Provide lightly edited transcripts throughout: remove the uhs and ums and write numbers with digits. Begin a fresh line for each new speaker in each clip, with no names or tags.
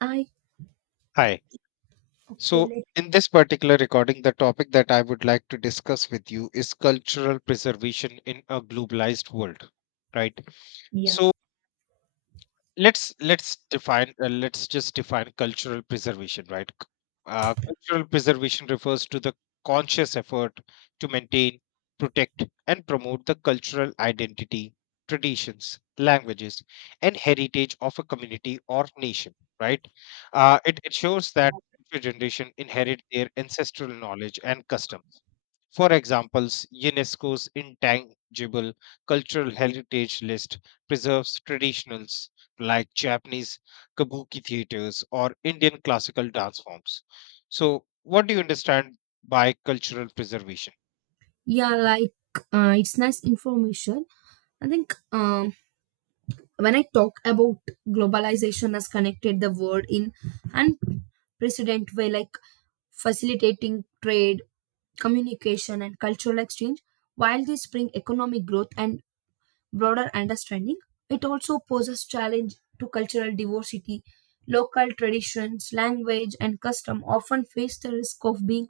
I
Hi.
okay,
So,
let
in this particular recording, the topic that I would like to discuss with you is cultural preservation in a globalized world, right?
yeah,
So, let's define let's just define cultural preservation, right? Cultural preservation refers to the conscious effort to maintain, protect and promote the cultural identity, traditions, languages and heritage of a community or nation, right? It shows that future generation inherit their ancestral knowledge and customs. For examples, UNESCO's intangible cultural heritage list preserves traditionals like Japanese kabuki theaters or Indian classical dance forms. So, what do you understand by cultural preservation?
yeah, like it's nice information. I think when I talk about globalization has connected the world in unprecedented way, like facilitating trade, communication, and cultural exchange. While this bring economic growth and broader understanding, it also poses challenge to cultural diversity. Local traditions, language, and custom often face the risk of being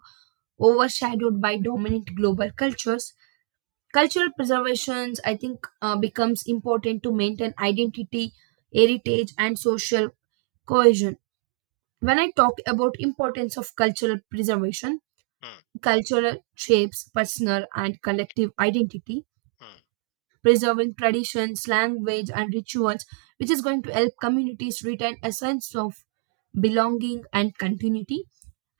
overshadowed by dominant global cultures. Cultural preservations, I think, becomes important to maintain identity, heritage, and social cohesion. When I talk about importance of cultural preservation,
Hmm,
cultural shapes personal and collective identity.
hmm,
Preserving traditions, language, and rituals, which is going to help communities retain a sense of belonging and continuity.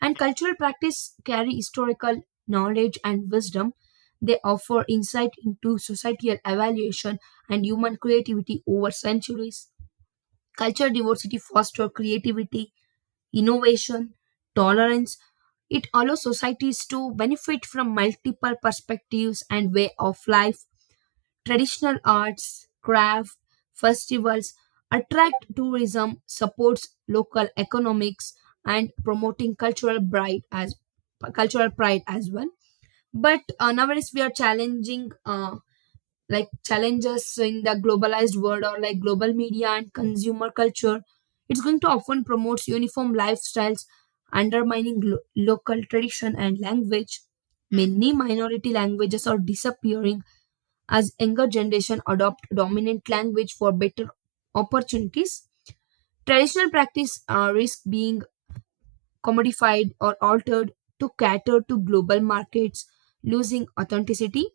And cultural practice carry historical knowledge and wisdom. They offer insight into societal evaluation and human creativity over centuries. Cultural diversity fosters creativity, innovation, tolerance. It allows societies to benefit from multiple perspectives and way of life. Traditional arts, craft, festivals attract tourism, supports local economics, and promoting cultural pride, as cultural pride, as well. But nowadays we are challenging like challenges in the globalized world, or like global media and consumer culture. It's going to often promote uniform lifestyles, undermining local tradition and language. Many minority languages are disappearing as younger generation adopt dominant language for better opportunities. Traditional practice, risk being commodified or altered to cater to global markets, losing authenticity.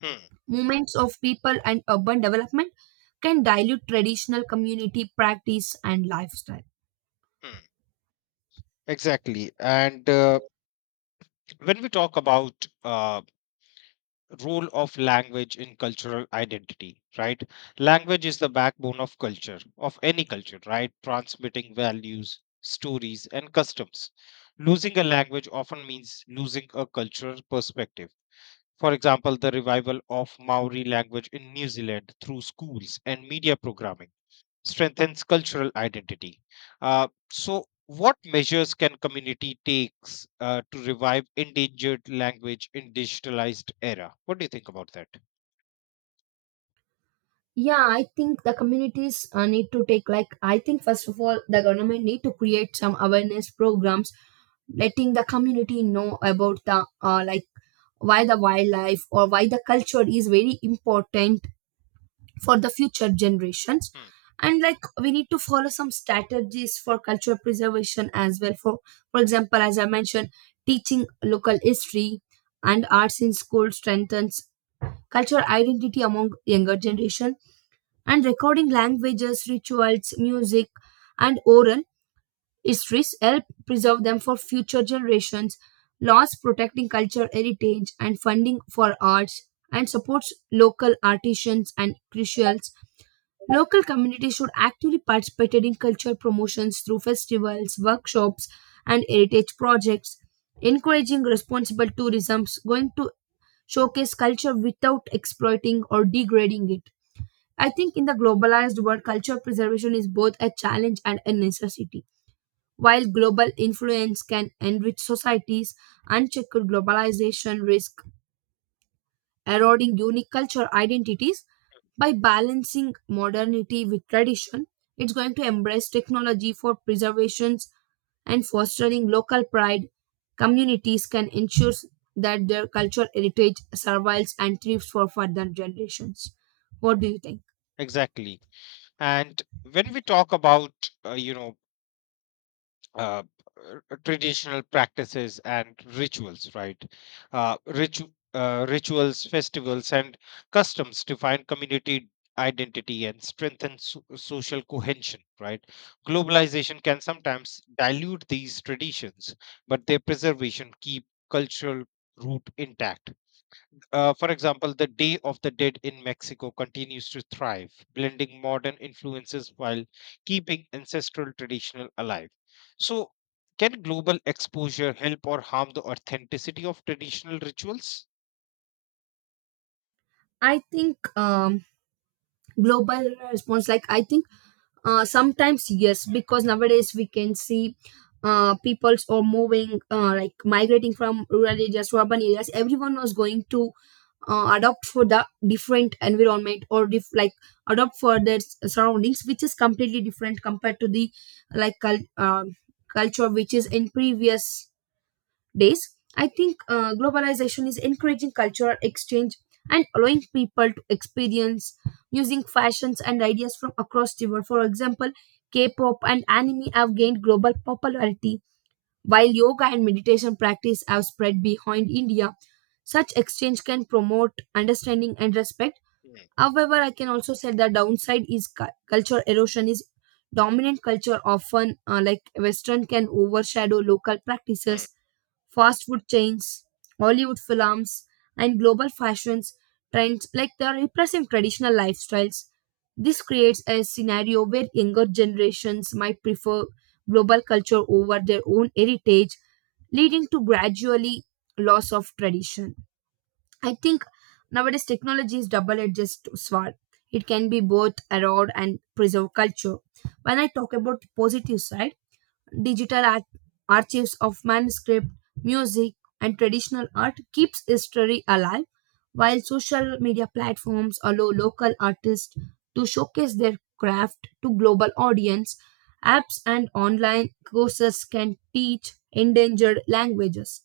hmm,
Movements of people and urban development can dilute traditional community practice and lifestyle.
hmm. Exactly. And when we talk about role of language in cultural identity, right? Language is the backbone of culture, of any culture, right? Transmitting values, stories, and customs. Losing a language often means losing a cultural perspective. For example, the revival of Maori language in New Zealand through schools and media programming strengthens cultural identity. So, what measures can community takes to revive endangered language in digitalized era? What do you think about that?
Yeah, I think the communities need to take, like, I think first of all the government need to create some awareness programs, letting the community know about the like, why the wildlife or why the culture is very important for the future generations.
Hmm,
And like we need to follow some strategies for cultural preservation as well. For example, as I mentioned, teaching local history and arts in school strengthens cultural identity among younger generation. And recording languages, rituals, music, and oral histories help preserve them for future generations. Laws protecting cultural heritage and funding for arts and supports local artisans and crucials. Local communities should actively participate in cultural promotions through festivals, workshops, and heritage projects. Encouraging responsible tourism is going to showcase culture without exploiting or degrading it. I think in the globalized world, culture preservation is both a challenge and a necessity. While global influence can enrich societies, unchecked globalization risks eroding unique cultural identities. By balancing modernity with tradition, it's going to embrace technology for preservations and fostering local pride. Communities can ensure that their cultural heritage survives and thrives for further generations. What do you think?
Exactly. And when we talk about, you know, uh, traditional practices and rituals, right? Rituals, festivals, and customs define community identity and strengthen social cohesion, right? Globalization can sometimes dilute these traditions, but their preservation keep cultural root intact. For example, the Day of the Dead in Mexico continues to thrive, blending modern influences while keeping ancestral traditional alive. So, can global exposure help or harm the authenticity of traditional rituals?
I think global response, like I think, sometimes yes, because nowadays we can see peoples are moving like migrating from rural areas to urban areas. Everyone was going to adopt for the different environment, or like, adopt for their surroundings, which is completely different compared to the like culture which is in previous days. I think globalization is encouraging cultural exchange and allowing people to experience using fashions and ideas from across the world. For example, K-pop and anime have gained global popularity, while yoga and meditation practice have spread behind India. Such exchange can promote understanding and respect.
Hmm,
However, I can also say the downside is culture erosion is dominant culture often like, Western can overshadow local
hmm.
practices. Fast food chains, Hollywood films, and global fashions trends, like, they are repressing traditional lifestyles. This creates a scenario where younger generations might prefer global culture over their own heritage, leading to gradually loss of tradition. I think nowadays technology is double-edged sword. It can be both erode and preserve culture. When I talk about the positive side, digital archives of manuscript, music, and traditional art keeps history alive, while social media platforms allow local artists to showcase their craft to global audience. Apps and online courses can teach endangered languages.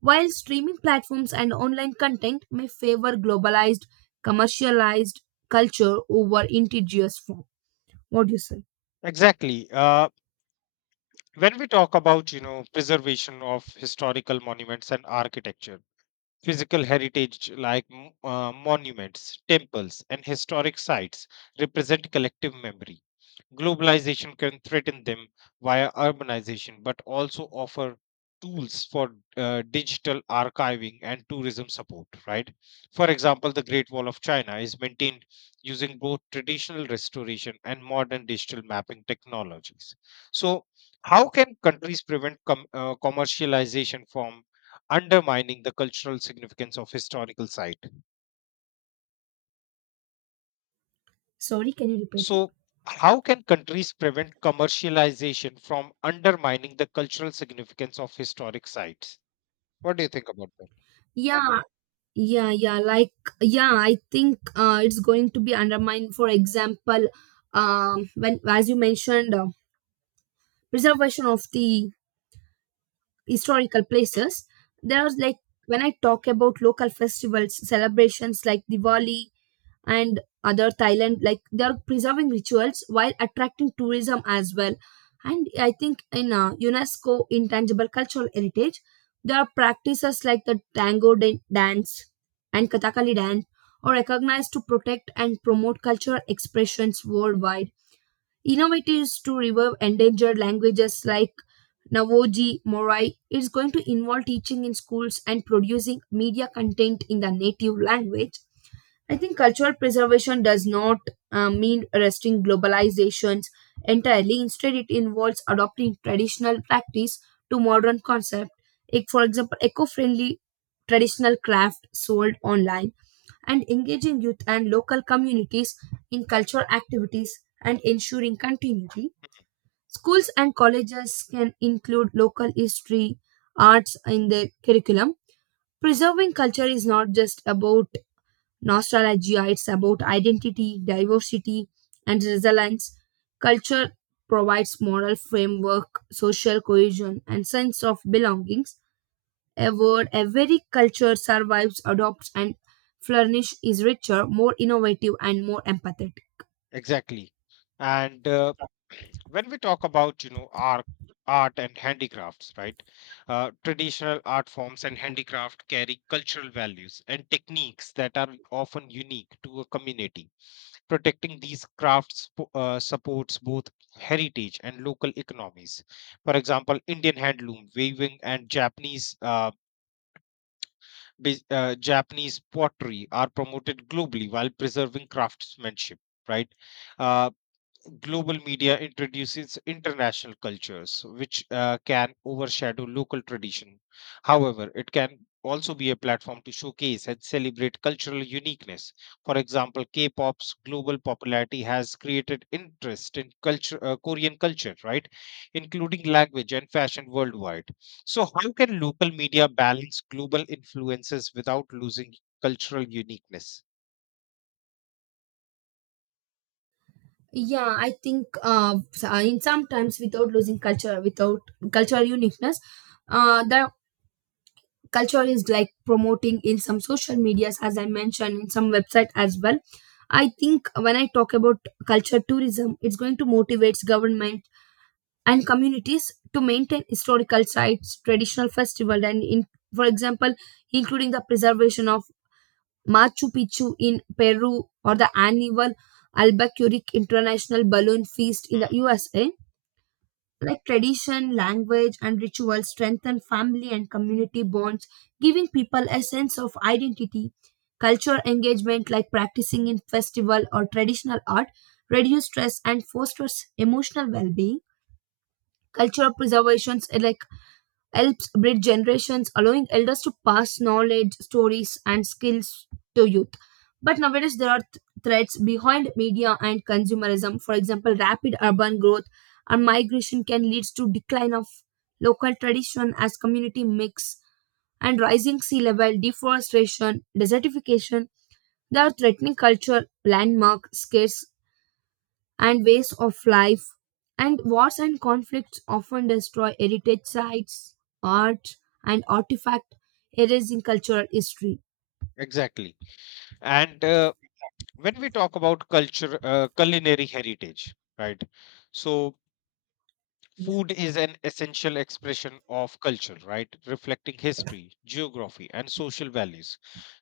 While streaming platforms and online content may favor globalized, commercialized culture over indigenous form. What do you say?
Exactly. When we talk about, you know, preservation of historical monuments and architecture, physical heritage like monuments, temples, and historic sites represent collective memory. Globalization can threaten them via urbanization, but also offer tools for digital archiving and tourism support, right? For example, the Great Wall of China is maintained using both traditional restoration and modern digital mapping technologies. So, how can countries prevent commercialization from undermining the cultural significance of historical site?
Sorry, can you repeat it?
So, how can countries prevent commercialization from undermining the cultural significance of historic sites? What do you think about that?
Yeah, yeah, yeah, like, yeah, I think it's going to be undermined. For example, when, as you mentioned, preservation of the historical
Mm,
places, there's like when I talk about local festivals celebrations like Diwali and other Thailand, like they are preserving rituals while attracting tourism as well. And I think in UNESCO intangible cultural heritage, there are practices like the tango dance and Kathakali dance are recognized to protect and promote cultural expressions worldwide. Innovatives to revive endangered languages like Navoji Morai is going to involve teaching in schools and producing media content in the native language. I think cultural preservation does not mean arresting globalizations entirely. Instead, it involves adopting traditional practice to modern concept. Like, for example, eco-friendly traditional craft sold online, and engaging youth and local communities in cultural activities and ensuring continuity. Schools and colleges can include local history, arts in their curriculum. Preserving culture is not just about nostalgia. It's about identity, diversity, and resilience. Culture provides moral framework, social cohesion, and sense of belongings. A word, a very culture survives, adopts, and flourishes is richer, more innovative, and more empathetic.
Exactly. And when we talk about, you know, art and handicrafts, right? Traditional art forms and handicraft carry cultural values and techniques that are often unique to a community. Protecting these crafts supports both heritage and local economies. For example, Indian handloom, weaving, and Japanese Japanese pottery are promoted globally while preserving craftsmanship. Right, uh, global media introduces international cultures which can overshadow local tradition. However, it can also be a platform to showcase and celebrate cultural uniqueness. For example, k-pop's global popularity has created interest in culture korean culture, right, including language and fashion worldwide. So how can local media balance global influences without losing cultural uniqueness?
Yeah, I think, in sometimes without losing culture, without cultural uniqueness, the culture is, like, promoting in some social medias, as I mentioned, in some website as well. I think when I talk about culture tourism, it's going to motivate government and communities to maintain historical sites, traditional festival, and in, for example, including the preservation of Machu Picchu in Peru, or the annual Albuquerque International Balloon Feast in the
Hmm,
USA. Like, tradition, language, and rituals strengthen family and community bonds, giving people a sense of identity. Cultural engagement, like practicing in festival or traditional art, reduce stress and fosters emotional well being. Cultural preservations, like helps bridge generations, allowing elders to pass knowledge, stories, and skills to youth. But nowadays, there are threats behind media and consumerism. For example, rapid urban growth and migration can lead to decline of local tradition as community mix and rising sea level, deforestation, desertification. They are threatening culture, landmark, scarce and ways of life. And wars and conflicts often destroy heritage sites, art, and artifact, erasing cultural history.
exactly. And when we talk about culture culinary heritage, right? So
Yeah.
food is an essential expression of culture, right, reflecting history, geography and social values.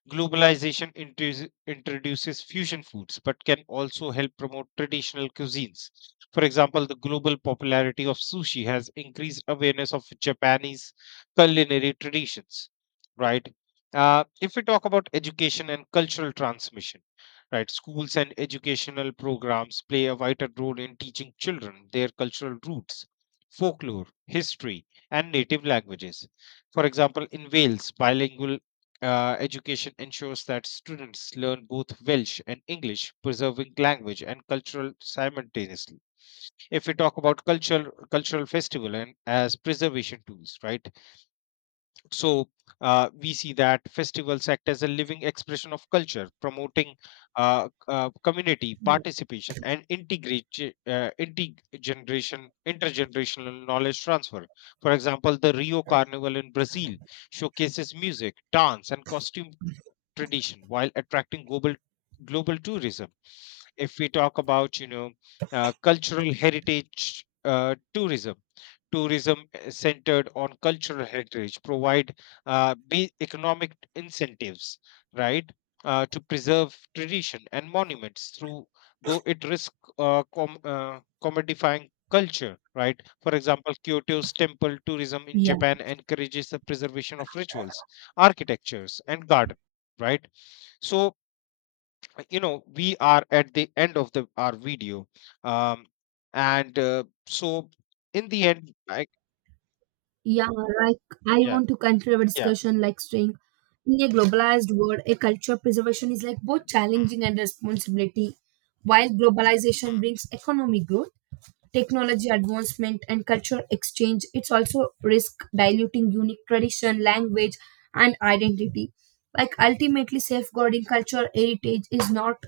Introduces fusion foods, but can also help promote traditional cuisines. For example, the global popularity of sushi has increased awareness of Japanese culinary traditions, right? If we talk about education and cultural transmission, right, schools and educational programs play a vital role in teaching children their cultural roots, folklore, history, and native languages. For example, in Wales, bilingual education ensures that students learn both Welsh and English, preserving language and cultural simultaneously. If we talk about cultural festival and as preservation tools, right? So we see that festivals act as a living expression of culture, promoting community participation and integrate intergeneration intergenerational knowledge transfer. For example, the Rio Carnival in Brazil showcases music, dance, and costume tradition while attracting global tourism. If we talk about, you know, cultural heritage tourism centered on cultural heritage provide be economic incentives, right, to preserve tradition and monuments through, though it risk commodifying culture, right? For example, kyoto's temple tourism in
Yeah,
japan encourages the preservation of rituals, architectures and gardens, right? So, you know, we are at the end of the our video. Um and uh, so in the end I,
yeah, like, I
yeah,
want to conclude our
yeah.
discussion, like, saying in a globalized world, a culture preservation is like both
mm,
challenging and responsibility. While globalization
mm,
brings economic growth, technology advancement, and cultural exchange, it's also risk diluting unique tradition, language, and identity. Like, ultimately safeguarding cultural heritage is not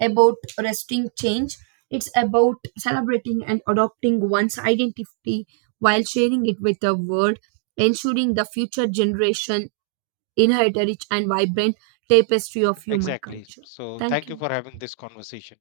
about resisting change, it's about celebrating and adopting one's identity while sharing it with the world, ensuring the future generation inherit a rich and vibrant tapestry of human
exactly.
culture.
So
Thank
thank you
you.
for having this conversation.